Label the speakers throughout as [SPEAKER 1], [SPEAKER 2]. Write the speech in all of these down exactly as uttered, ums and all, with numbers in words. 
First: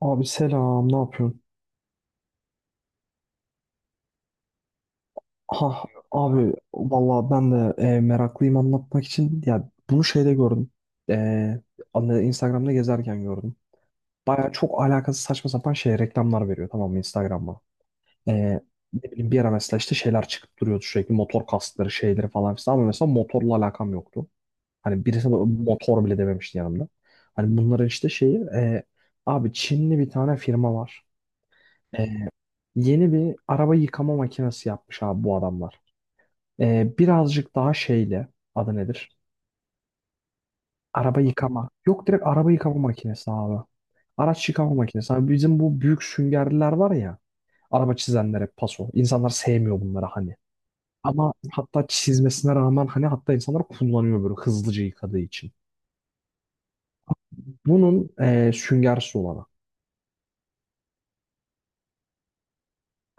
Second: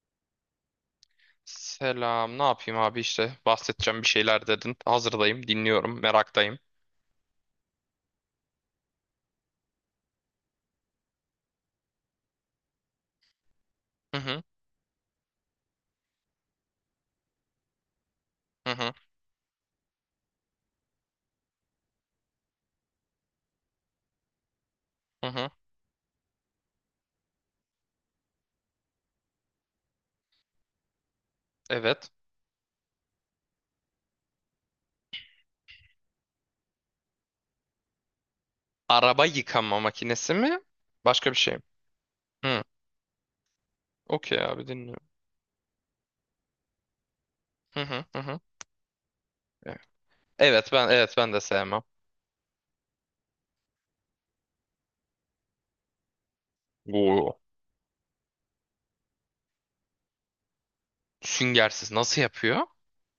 [SPEAKER 1] Abi selam, ne yapıyorsun?
[SPEAKER 2] Selam. Ne yapayım abi işte bahsedeceğim bir şeyler dedin. Hazırdayım,
[SPEAKER 1] Ha
[SPEAKER 2] dinliyorum,
[SPEAKER 1] abi
[SPEAKER 2] meraktayım.
[SPEAKER 1] vallahi ben de e, meraklıyım anlatmak için. Ya bunu şeyde gördüm. E, anne- Instagram'da gezerken gördüm.
[SPEAKER 2] Hı hı,
[SPEAKER 1] Baya çok alakasız saçma sapan şey reklamlar veriyor tamam mı Instagram'a. E,
[SPEAKER 2] hı hı,
[SPEAKER 1] Ne bileyim bir ara mesela işte şeyler çıkıp duruyordu sürekli motor kaskları şeyleri falan filan, ama mesela motorla alakam yoktu. Hani birisi
[SPEAKER 2] hı
[SPEAKER 1] de
[SPEAKER 2] hı.
[SPEAKER 1] motor bile dememişti yanımda. Hani bunların işte şeyi e, abi Çinli bir tane firma var. Ee,
[SPEAKER 2] Evet.
[SPEAKER 1] Yeni bir araba yıkama makinesi yapmış abi bu adamlar. Ee, birazcık daha şeyle adı nedir?
[SPEAKER 2] Araba yıkama makinesi mi?
[SPEAKER 1] Araba
[SPEAKER 2] Başka bir şey mi?
[SPEAKER 1] yıkama. Yok, direkt araba
[SPEAKER 2] Hı.
[SPEAKER 1] yıkama makinesi abi.
[SPEAKER 2] Okey
[SPEAKER 1] Araç
[SPEAKER 2] abi
[SPEAKER 1] yıkama
[SPEAKER 2] dinliyorum.
[SPEAKER 1] makinesi. Abi bizim bu büyük süngerliler var ya.
[SPEAKER 2] Hı
[SPEAKER 1] Araba
[SPEAKER 2] hı, hı hı.
[SPEAKER 1] çizenlere paso. İnsanlar
[SPEAKER 2] Evet.
[SPEAKER 1] sevmiyor bunları hani.
[SPEAKER 2] Evet, ben, evet,
[SPEAKER 1] Ama
[SPEAKER 2] ben de sevmem.
[SPEAKER 1] hatta çizmesine rağmen hani hatta insanlar kullanıyor böyle hızlıca yıkadığı için.
[SPEAKER 2] Oo.
[SPEAKER 1] Bunun e, süngersiz olanı.
[SPEAKER 2] Süngersiz nasıl yapıyor?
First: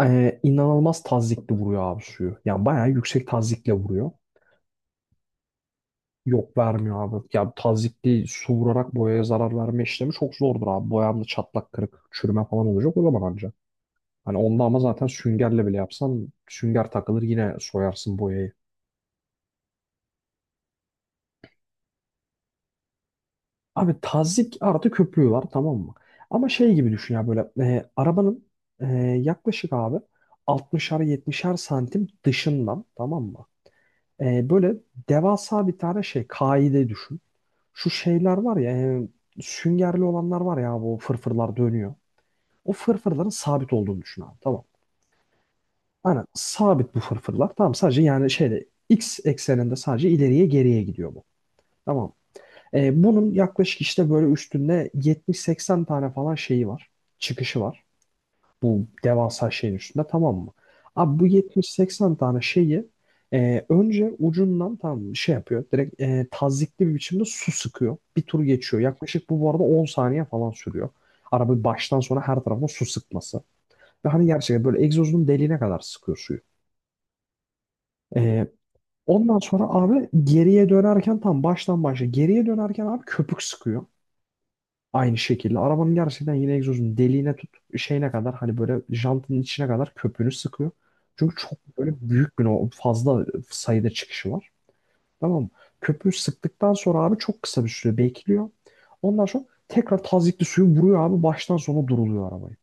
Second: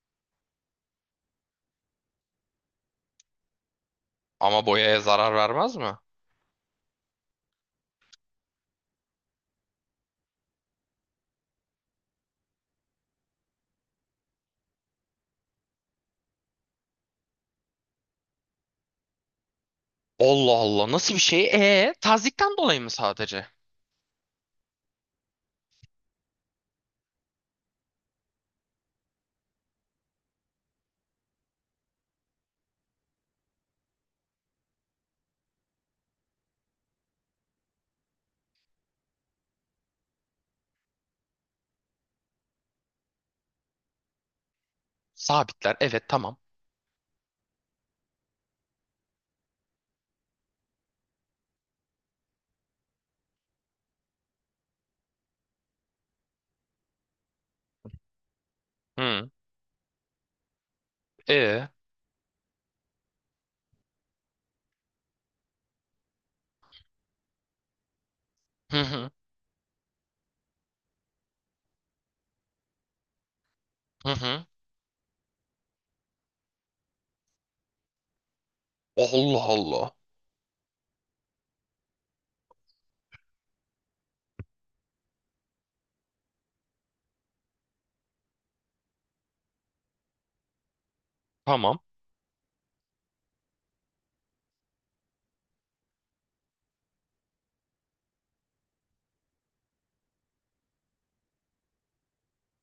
[SPEAKER 1] E, inanılmaz tazyikli vuruyor abi suyu. Yani bayağı yüksek tazyikle vuruyor.
[SPEAKER 2] Ama boyaya zarar vermez mi?
[SPEAKER 1] Yok, vermiyor abi. Ya tazyikli su vurarak boyaya zarar verme işlemi çok zordur abi. Boyamda çatlak kırık çürüme falan olacak o zaman anca. Hani onda ama zaten süngerle bile yapsan sünger takılır yine soyarsın boyayı.
[SPEAKER 2] Allah Allah, nasıl bir şey? E tazikten dolayı mı sadece?
[SPEAKER 1] Abi tazyik artı köpüğü var tamam mı? Ama şey gibi düşün ya böyle e, arabanın e, yaklaşık abi altmışar yetmişer santim dışından tamam mı? E, böyle devasa bir tane şey kaide düşün. Şu şeyler var ya e, süngerli olanlar var ya bu fırfırlar dönüyor. O fırfırların sabit olduğunu düşün abi. Tamam.
[SPEAKER 2] Sabitler, evet,
[SPEAKER 1] Aynen
[SPEAKER 2] tamam.
[SPEAKER 1] sabit bu fırfırlar. Tamam, sadece yani şeyde x ekseninde sadece ileriye geriye gidiyor bu. Tamam. Ee, bunun yaklaşık işte böyle üstünde yetmiş seksen tane falan şeyi var. Çıkışı var. Bu
[SPEAKER 2] Hı.
[SPEAKER 1] devasa şeyin üstünde tamam mı? Abi bu
[SPEAKER 2] E.
[SPEAKER 1] yetmiş seksen tane şeyi e, önce ucundan tam şey yapıyor. Direkt e, tazyikli bir biçimde su sıkıyor. Bir tur geçiyor.
[SPEAKER 2] Hı hı,
[SPEAKER 1] Yaklaşık bu bu arada on saniye falan sürüyor. Araba baştan sona her tarafına su sıkması. Ve
[SPEAKER 2] hı
[SPEAKER 1] hani
[SPEAKER 2] hı.
[SPEAKER 1] gerçekten böyle egzozunun deliğine kadar sıkıyor suyu. Ee, Ondan
[SPEAKER 2] Allah
[SPEAKER 1] sonra
[SPEAKER 2] Allah.
[SPEAKER 1] abi geriye dönerken tam baştan başla. Geriye dönerken abi köpük sıkıyor. Aynı şekilde. Arabanın gerçekten yine egzozunun deliğine tut şeyine kadar hani böyle jantının içine kadar köpüğünü sıkıyor. Çünkü çok
[SPEAKER 2] Tamam.
[SPEAKER 1] böyle büyük bir o fazla sayıda çıkışı var. Tamam mı? Köpüğü sıktıktan sonra abi çok kısa bir süre bekliyor. Ondan sonra tekrar tazyikli suyu vuruyor abi baştan sona duruluyor arabayı.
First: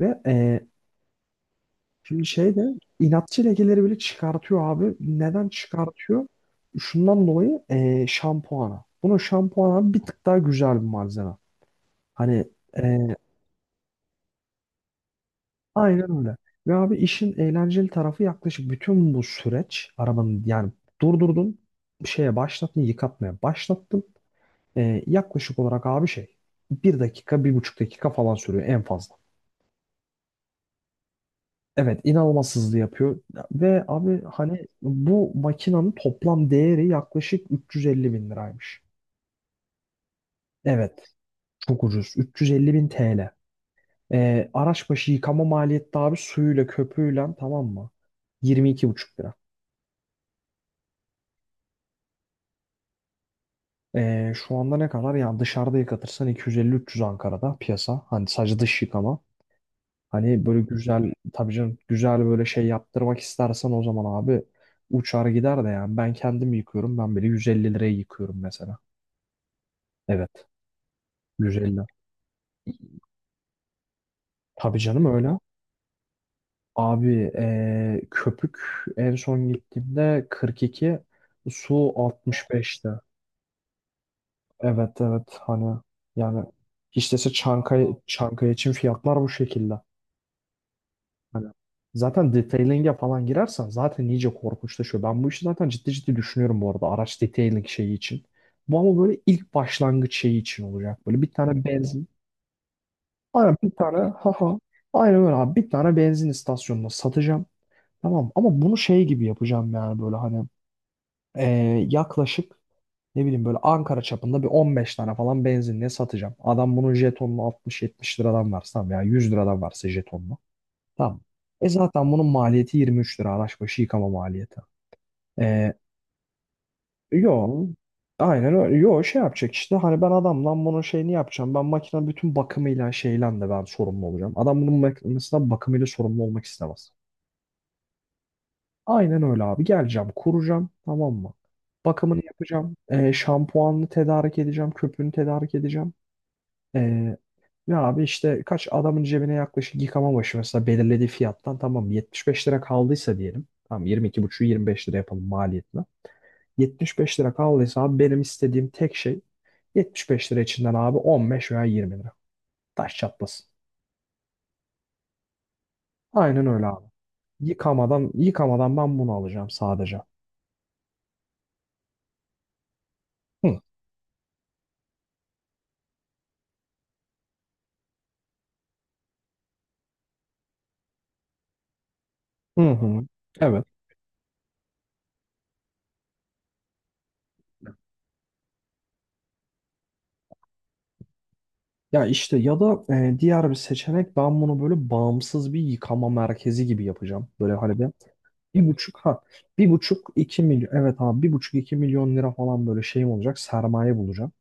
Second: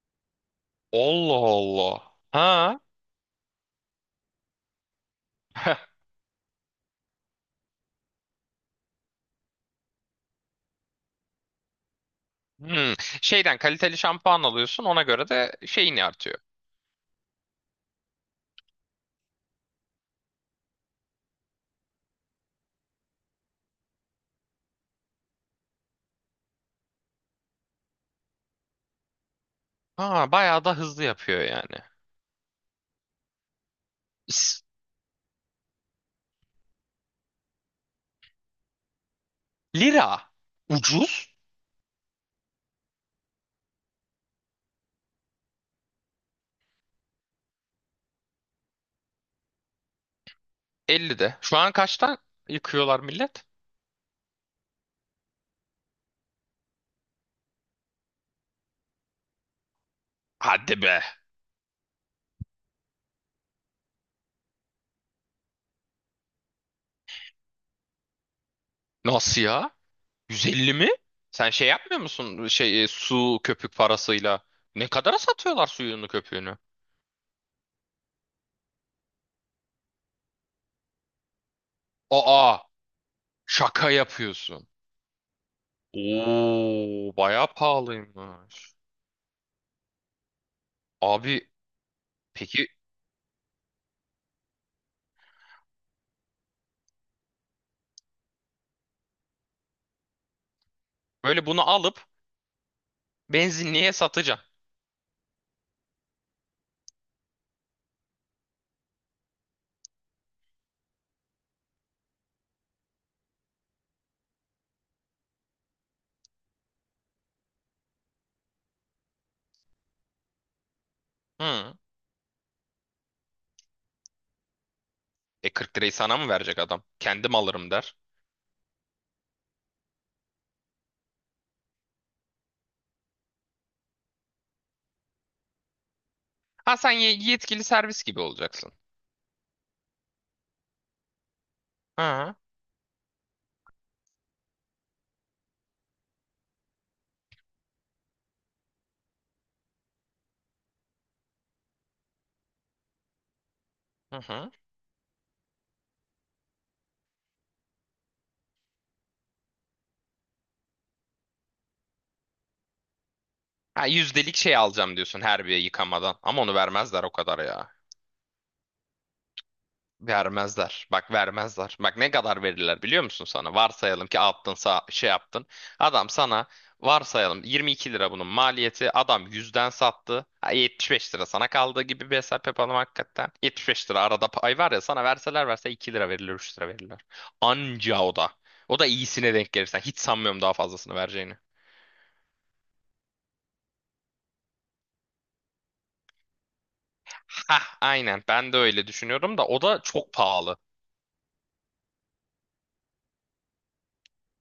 [SPEAKER 1] Ve e,
[SPEAKER 2] Allah Allah.
[SPEAKER 1] Şimdi şey de
[SPEAKER 2] Ha?
[SPEAKER 1] inatçı lekeleri bile çıkartıyor abi. Neden çıkartıyor? Şundan dolayı eee şampuana. Bunun şampuanı bir tık daha güzel bir malzeme. Hani
[SPEAKER 2] Hmm.
[SPEAKER 1] eee
[SPEAKER 2] Şeyden kaliteli şampuan alıyorsun, ona göre de şeyini
[SPEAKER 1] aynen öyle.
[SPEAKER 2] artıyor.
[SPEAKER 1] Ve abi işin eğlenceli tarafı yaklaşık bütün bu süreç arabanın yani durdurdun şeye başlattın yıkatmaya başlattın. Eee, yaklaşık olarak abi şey bir dakika bir buçuk dakika falan sürüyor en fazla.
[SPEAKER 2] Ha, bayağı da hızlı yapıyor yani.
[SPEAKER 1] Evet, inanılmaz hızlı yapıyor ve abi
[SPEAKER 2] S-
[SPEAKER 1] hani bu makinenin toplam değeri yaklaşık 350 bin liraymış.
[SPEAKER 2] Lira.
[SPEAKER 1] Evet,
[SPEAKER 2] Ucuz.
[SPEAKER 1] çok ucuz. 350 bin T L. Ee, araç başı yıkama maliyeti de abi suyuyla köpüğüyle tamam mı? Yirmi iki buçuk lira.
[SPEAKER 2] ellide. Şu an kaçtan yıkıyorlar millet?
[SPEAKER 1] Ee, şu anda ne kadar? Yani dışarıda yıkatırsan iki yüz elli üç yüz Ankara'da piyasa. Hani sadece dış yıkama. Hani böyle
[SPEAKER 2] Hadi be.
[SPEAKER 1] güzel tabii canım, güzel böyle şey yaptırmak istersen o zaman abi uçar gider de, yani ben kendim yıkıyorum. Ben bile yüz elli liraya yıkıyorum mesela.
[SPEAKER 2] Nasıl ya?
[SPEAKER 1] Evet.
[SPEAKER 2] yüz elli mi? Sen şey
[SPEAKER 1] Nutella.
[SPEAKER 2] yapmıyor musun? Şey e, su köpük parasıyla.
[SPEAKER 1] Tabii
[SPEAKER 2] Ne
[SPEAKER 1] canım
[SPEAKER 2] kadara
[SPEAKER 1] öyle.
[SPEAKER 2] satıyorlar suyunu köpüğünü?
[SPEAKER 1] Abi eee, köpük en son gittiğimde kırk iki, su
[SPEAKER 2] Aa,
[SPEAKER 1] altmış beşte.
[SPEAKER 2] şaka yapıyorsun.
[SPEAKER 1] Evet, evet, hani yani hiç
[SPEAKER 2] Oo,
[SPEAKER 1] dese,
[SPEAKER 2] bayağı
[SPEAKER 1] Çankaya, Çankaya için
[SPEAKER 2] pahalıymış.
[SPEAKER 1] fiyatlar bu şekilde. Hani
[SPEAKER 2] Abi,
[SPEAKER 1] zaten
[SPEAKER 2] peki
[SPEAKER 1] detailing'e falan girersen zaten iyice korkunçlaşıyor. Ben bu işi zaten ciddi ciddi düşünüyorum bu arada, araç detailing şeyi için. Bu ama böyle ilk başlangıç şeyi için olacak. Böyle bir
[SPEAKER 2] böyle bunu
[SPEAKER 1] tane
[SPEAKER 2] alıp
[SPEAKER 1] benzin. Aynen bir
[SPEAKER 2] benzinliğe
[SPEAKER 1] tane. Ha
[SPEAKER 2] satacağım.
[SPEAKER 1] ha. Aynen öyle abi. Bir tane benzin istasyonuna satacağım. Tamam, ama bunu şey gibi yapacağım yani böyle hani eee, yaklaşık ne bileyim böyle Ankara çapında bir on beş tane falan benzinliğe satacağım. Adam bunun jetonunu altmış yetmiş liradan varsa tamam ya yüz liradan varsa jetonunu. Tamam. E
[SPEAKER 2] Hı.
[SPEAKER 1] zaten bunun maliyeti yirmi üç lira, araç başı yıkama maliyeti.
[SPEAKER 2] E
[SPEAKER 1] Eee
[SPEAKER 2] kırk lirayı sana mı verecek adam? Kendim
[SPEAKER 1] Yo,
[SPEAKER 2] alırım der.
[SPEAKER 1] aynen öyle. Yo, şey yapacak işte hani ben adamdan bunun şeyini yapacağım. Ben makinenin bütün bakımıyla şeyle de ben sorumlu olacağım. Adam bunun makinesinden bakımıyla sorumlu olmak
[SPEAKER 2] Ha, sen
[SPEAKER 1] istemez.
[SPEAKER 2] ye- yetkili servis gibi olacaksın.
[SPEAKER 1] Aynen öyle abi. Geleceğim, kuracağım, tamam mı?
[SPEAKER 2] Hı
[SPEAKER 1] Bakımını
[SPEAKER 2] hı.
[SPEAKER 1] yapacağım. E, şampuanını tedarik edeceğim, köpüğünü tedarik edeceğim. E, Ya abi işte kaç adamın cebine yaklaşık yıkama başı mesela belirlediği fiyattan tamam yetmiş beş lira kaldıysa diyelim. Tamam, yirmi iki buçuğu
[SPEAKER 2] Hı.
[SPEAKER 1] yirmi beş lira yapalım maliyetine. Yetmiş beş lira kaldıysa abi benim istediğim tek şey, yetmiş beş lira içinden abi on beş veya yirmi lira. Taş çatlasın.
[SPEAKER 2] Ha, yüzdelik şey alacağım diyorsun her bir yıkamadan. Ama
[SPEAKER 1] Aynen
[SPEAKER 2] onu
[SPEAKER 1] öyle abi.
[SPEAKER 2] vermezler o kadar ya.
[SPEAKER 1] Yıkamadan yıkamadan ben bunu alacağım sadece.
[SPEAKER 2] Vermezler. Bak, vermezler. Bak, ne kadar verirler biliyor musun sana?
[SPEAKER 1] Hı
[SPEAKER 2] Varsayalım ki attın sağ, şey yaptın. Adam sana varsayalım yirmi iki lira bunun maliyeti. Adam yüzden sattı. Ha, yetmiş beş lira sana kaldı gibi bir hesap
[SPEAKER 1] hı.
[SPEAKER 2] yapalım
[SPEAKER 1] Hı.
[SPEAKER 2] hakikaten.
[SPEAKER 1] Evet.
[SPEAKER 2] yetmiş beş lira arada pay var ya, sana verseler verse iki lira verirler, üç lira verirler. Anca o da. O da iyisine denk gelirsen. Hiç sanmıyorum daha fazlasını vereceğini.
[SPEAKER 1] Ya işte ya da e, diğer bir seçenek ben bunu böyle bağımsız bir yıkama merkezi gibi yapacağım. Böyle
[SPEAKER 2] Hah,
[SPEAKER 1] hani bir,
[SPEAKER 2] aynen, ben de
[SPEAKER 1] bir
[SPEAKER 2] öyle
[SPEAKER 1] buçuk, ha
[SPEAKER 2] düşünüyorum da o
[SPEAKER 1] bir
[SPEAKER 2] da
[SPEAKER 1] buçuk
[SPEAKER 2] çok
[SPEAKER 1] iki
[SPEAKER 2] pahalı.
[SPEAKER 1] milyon, evet abi bir buçuk iki milyon lira falan böyle şeyim olacak, sermaye bulacağım.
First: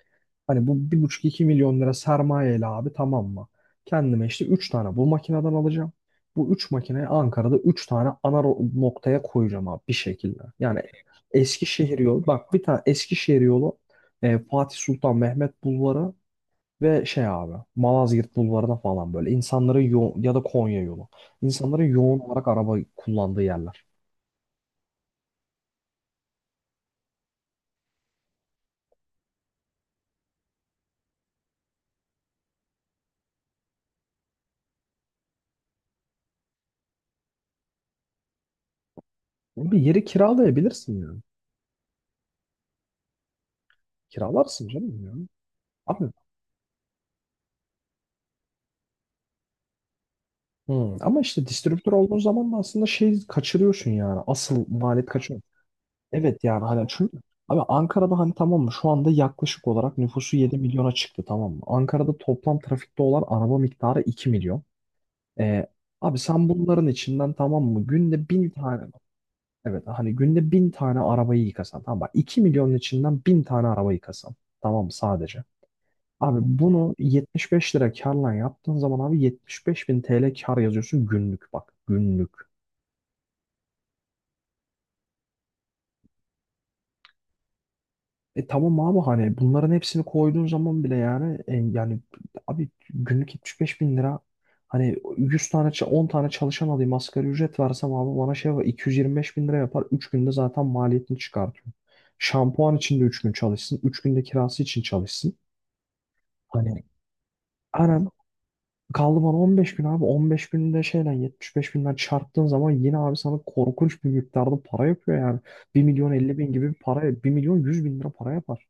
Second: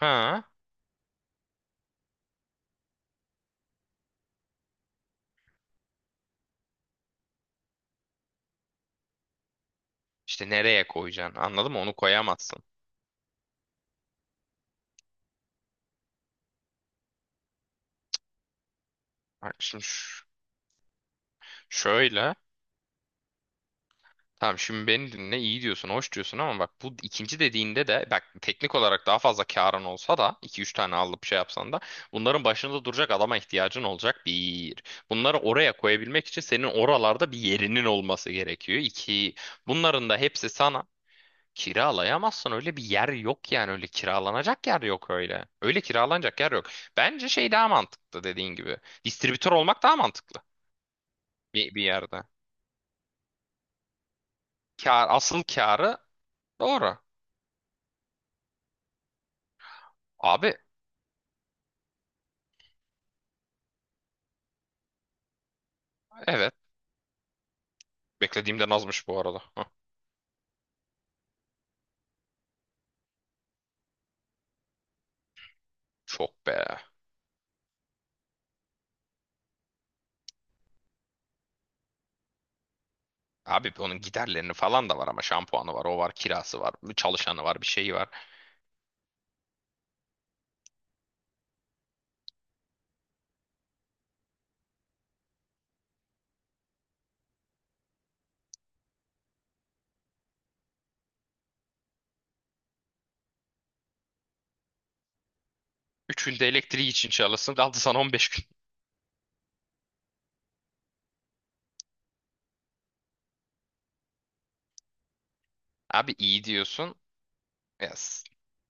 [SPEAKER 2] Ha
[SPEAKER 1] Hani bu bir buçuk iki milyon lira sermayeyle abi tamam mı? Kendime işte üç tane bu makineden alacağım. Bu üç makineyi Ankara'da üç tane ana ro- noktaya koyacağım abi bir şekilde.
[SPEAKER 2] işte
[SPEAKER 1] Yani
[SPEAKER 2] nereye koyacaksın, anladın mı? Onu
[SPEAKER 1] Eskişehir yolu bak, bir
[SPEAKER 2] koyamazsın.
[SPEAKER 1] tane Eskişehir yolu, e, Fatih Sultan Mehmet Bulvarı ve şey abi Malazgirt Bulvarı'na falan, böyle
[SPEAKER 2] Bak
[SPEAKER 1] insanların
[SPEAKER 2] şimdi,
[SPEAKER 1] yoğun,
[SPEAKER 2] şu-
[SPEAKER 1] ya da Konya yolu. İnsanların yoğun
[SPEAKER 2] şöyle.
[SPEAKER 1] olarak araba kullandığı yerler.
[SPEAKER 2] Tamam, şimdi beni dinle, iyi diyorsun, hoş diyorsun ama bak, bu ikinci dediğinde de bak, teknik olarak daha fazla karın olsa da iki üç tane alıp şey yapsan da bunların başında duracak adama ihtiyacın olacak bir. Bunları oraya koyabilmek için senin oralarda bir yerinin olması gerekiyor, İki.
[SPEAKER 1] Oğlum, bir yeri
[SPEAKER 2] Bunların da hepsi sana
[SPEAKER 1] kiralayabilirsin yani.
[SPEAKER 2] kiralayamazsın, öyle bir yer yok yani, öyle kiralanacak
[SPEAKER 1] Kiralarsın
[SPEAKER 2] yer
[SPEAKER 1] canım
[SPEAKER 2] yok
[SPEAKER 1] ya.
[SPEAKER 2] öyle. Öyle
[SPEAKER 1] Abi,
[SPEAKER 2] kiralanacak yer yok. Bence şey daha mantıklı, dediğin gibi. Distribütör olmak daha mantıklı
[SPEAKER 1] hı, ama işte
[SPEAKER 2] bir, bir
[SPEAKER 1] distribütör olduğun
[SPEAKER 2] yerde.
[SPEAKER 1] zaman da aslında şey kaçırıyorsun yani. Asıl maliyet
[SPEAKER 2] Kar,
[SPEAKER 1] kaçıyor.
[SPEAKER 2] asıl karı.
[SPEAKER 1] Evet, yani hani
[SPEAKER 2] Doğru.
[SPEAKER 1] çünkü abi Ankara'da hani tamam mı şu anda yaklaşık olarak nüfusu
[SPEAKER 2] Abi,
[SPEAKER 1] yedi milyona çıktı tamam mı? Ankara'da toplam trafikte olan araba miktarı iki milyon. Ee, Abi sen
[SPEAKER 2] evet.
[SPEAKER 1] bunların içinden tamam mı günde bin
[SPEAKER 2] Beklediğimden
[SPEAKER 1] tane.
[SPEAKER 2] azmış bu arada. Hah,
[SPEAKER 1] Evet, hani günde bin tane arabayı yıkasan tamam bak, iki milyonun içinden bin tane araba yıkasan tamam mı sadece. Abi
[SPEAKER 2] çok be.
[SPEAKER 1] bunu yetmiş beş lira karla yaptığın zaman abi yetmiş beş bin T L kar yazıyorsun günlük, bak günlük.
[SPEAKER 2] Abi onun giderlerini falan da var ama şampuanı var, o var, kirası var, çalışanı var, bir şeyi var.
[SPEAKER 1] E tamam abi hani bunların hepsini koyduğun zaman bile yani e, yani abi günlük yetmiş beş bin lira, hani yüz tane ça- on tane çalışan alayım asgari ücret versem abi bana şey var iki yüz yirmi beş bin lira yapar, üç günde zaten maliyetini çıkartıyor. Şampuan için de üç gün çalışsın, üç günde kirası için çalışsın.
[SPEAKER 2] Üçünde
[SPEAKER 1] Hani
[SPEAKER 2] elektriği için çalışsın, kaldı sana
[SPEAKER 1] aynen,
[SPEAKER 2] on beş gün.
[SPEAKER 1] kaldı bana on beş gün abi. on beş günde şeyle yetmiş beş binden çarptığın zaman yine abi sana korkunç bir miktarda para yapıyor yani. Bir milyon
[SPEAKER 2] Abi
[SPEAKER 1] elli
[SPEAKER 2] iyi
[SPEAKER 1] bin gibi bir
[SPEAKER 2] diyorsun.
[SPEAKER 1] para, bir milyon yüz
[SPEAKER 2] Ya,
[SPEAKER 1] bin lira para yapar.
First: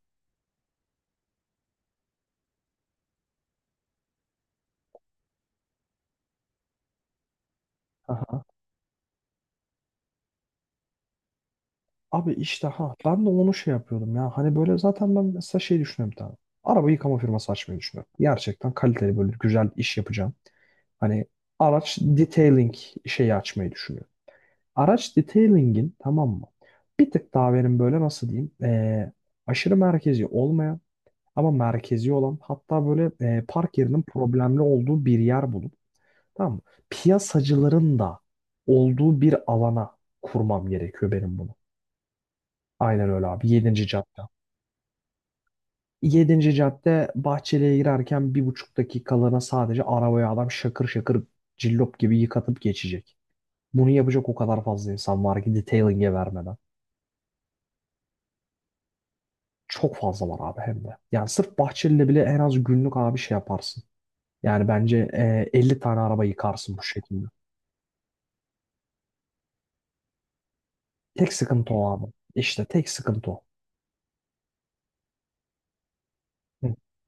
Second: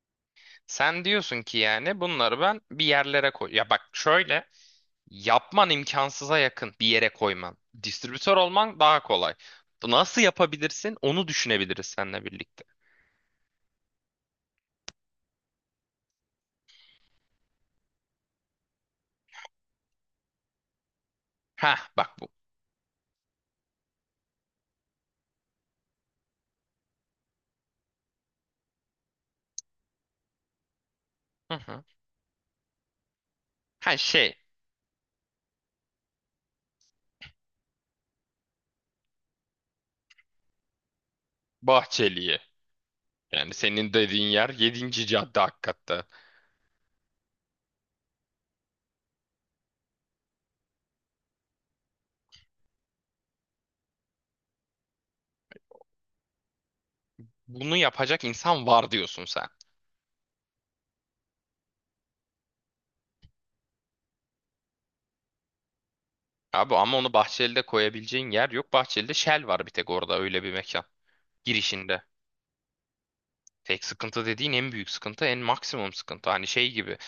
[SPEAKER 2] sen diyorsun ki yani bunları ben bir yerlere koy. Ya bak şöyle, yapman imkansıza yakın bir yere koyman. Distribütör
[SPEAKER 1] Aha.
[SPEAKER 2] olman daha kolay. Nasıl yapabilirsin onu düşünebiliriz seninle
[SPEAKER 1] Abi
[SPEAKER 2] birlikte.
[SPEAKER 1] işte ha ben de onu şey yapıyordum ya. Hani böyle zaten ben mesela şey düşünüyorum bir tane. Araba yıkama firması açmayı düşünüyorum. Gerçekten kaliteli böyle güzel iş yapacağım. Hani
[SPEAKER 2] Ha,
[SPEAKER 1] araç
[SPEAKER 2] bak bu.
[SPEAKER 1] detailing şeyi açmayı düşünüyorum. Araç detailing'in tamam mı? Bir tık daha benim böyle nasıl diyeyim? Ee, aşırı merkezi olmayan, ama
[SPEAKER 2] Hı hı.
[SPEAKER 1] merkezi olan, hatta böyle e, park
[SPEAKER 2] Ha
[SPEAKER 1] yerinin
[SPEAKER 2] şey,
[SPEAKER 1] problemli olduğu bir yer bulup tamam mı? Piyasacıların da olduğu bir alana kurmam gerekiyor benim bunu.
[SPEAKER 2] Bahçeli'ye.
[SPEAKER 1] Aynen öyle abi.
[SPEAKER 2] Yani
[SPEAKER 1] Yedinci
[SPEAKER 2] senin
[SPEAKER 1] cadde.
[SPEAKER 2] dediğin yer yedinci cadde hakikatte.
[SPEAKER 1] Yedinci cadde Bahçeli'ye girerken bir buçuk dakikalığına sadece arabaya adam şakır şakır cillop gibi yıkatıp geçecek. Bunu yapacak o kadar fazla insan var ki detailing'e vermeden.
[SPEAKER 2] Bunu yapacak insan var diyorsun sen.
[SPEAKER 1] Çok fazla var abi, hem de. Yani sırf Bahçeli'yle bile en az günlük abi şey yaparsın. Yani bence e, elli tane araba
[SPEAKER 2] Abi
[SPEAKER 1] yıkarsın bu
[SPEAKER 2] ama onu
[SPEAKER 1] şekilde.
[SPEAKER 2] Bahçeli'de koyabileceğin yer yok. Bahçeli'de Shell var bir tek, orada öyle bir mekan.
[SPEAKER 1] Tek sıkıntı o
[SPEAKER 2] Girişinde.
[SPEAKER 1] abi. İşte tek sıkıntı o.
[SPEAKER 2] Tek sıkıntı dediğin en büyük sıkıntı, en maksimum sıkıntı. Hani şey
[SPEAKER 1] Hı.
[SPEAKER 2] gibi.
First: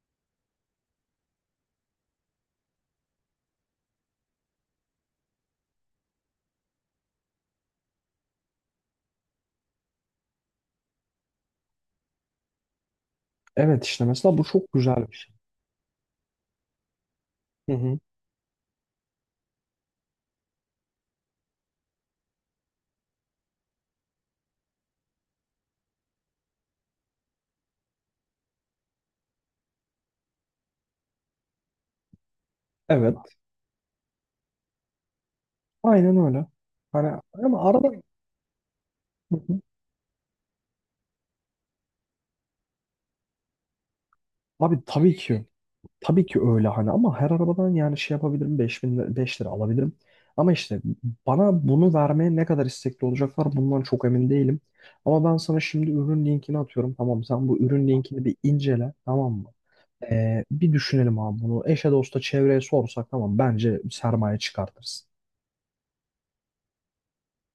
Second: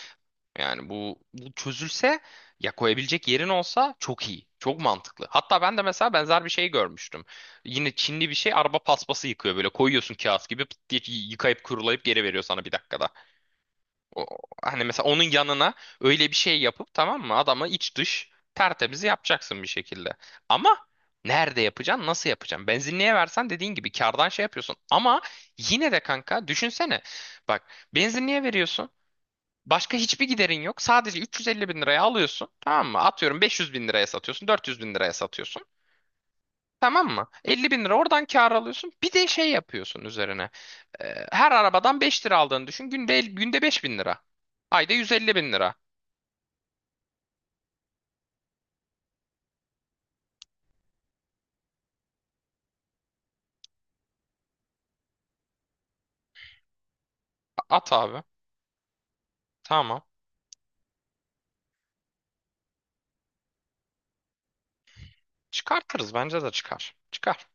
[SPEAKER 2] Yani bu, bu çözülse, ya koyabilecek yerin olsa çok iyi. Çok mantıklı. Hatta ben de mesela benzer bir şey görmüştüm. Yine Çinli bir şey, araba paspası yıkıyor böyle. Koyuyorsun kağıt gibi, pıt diye yıkayıp kurulayıp geri veriyor sana bir dakikada.
[SPEAKER 1] Evet, işte mesela
[SPEAKER 2] O-
[SPEAKER 1] bu çok
[SPEAKER 2] Hani
[SPEAKER 1] güzel
[SPEAKER 2] mesela
[SPEAKER 1] bir
[SPEAKER 2] onun
[SPEAKER 1] şey.
[SPEAKER 2] yanına öyle bir şey yapıp, tamam mı, adamı
[SPEAKER 1] Hı
[SPEAKER 2] iç
[SPEAKER 1] hı.
[SPEAKER 2] dış tertemiz yapacaksın bir şekilde. Ama nerede yapacaksın, nasıl yapacaksın? Benzinliğe versen dediğin gibi kardan şey yapıyorsun. Ama yine de kanka, düşünsene, bak, benzinliğe veriyorsun. Başka hiçbir giderin yok. Sadece üç yüz elli bin liraya alıyorsun. Tamam mı?
[SPEAKER 1] Evet.
[SPEAKER 2] Atıyorum beş yüz bin liraya satıyorsun. dört yüz bin liraya satıyorsun.
[SPEAKER 1] Aynen öyle.
[SPEAKER 2] Tamam
[SPEAKER 1] Hani
[SPEAKER 2] mı?
[SPEAKER 1] ama
[SPEAKER 2] Elli bin
[SPEAKER 1] arada,
[SPEAKER 2] lira oradan kar alıyorsun. Bir de
[SPEAKER 1] hı
[SPEAKER 2] şey
[SPEAKER 1] hı,
[SPEAKER 2] yapıyorsun üzerine. Ee, her arabadan beş lira aldığını düşün. Günde, el- günde beş bin lira.
[SPEAKER 1] abi
[SPEAKER 2] Ayda yüz
[SPEAKER 1] tabii
[SPEAKER 2] elli
[SPEAKER 1] ki,
[SPEAKER 2] bin lira.
[SPEAKER 1] tabii ki öyle hani, ama her arabadan yani şey yapabilirim beş bin beş lira alabilirim. Ama işte bana bunu vermeye ne kadar istekli olacaklar bundan çok emin değilim. Ama ben sana şimdi ürün linkini atıyorum. Tamam sen bu ürün
[SPEAKER 2] At abi.
[SPEAKER 1] linkini bir incele tamam mı?
[SPEAKER 2] Tamam.
[SPEAKER 1] Ee, bir düşünelim abi bunu. Eşe dosta çevreye sorsak tamam bence sermaye çıkartırız.
[SPEAKER 2] Çıkartırız. Bence de çıkar. Çıkar.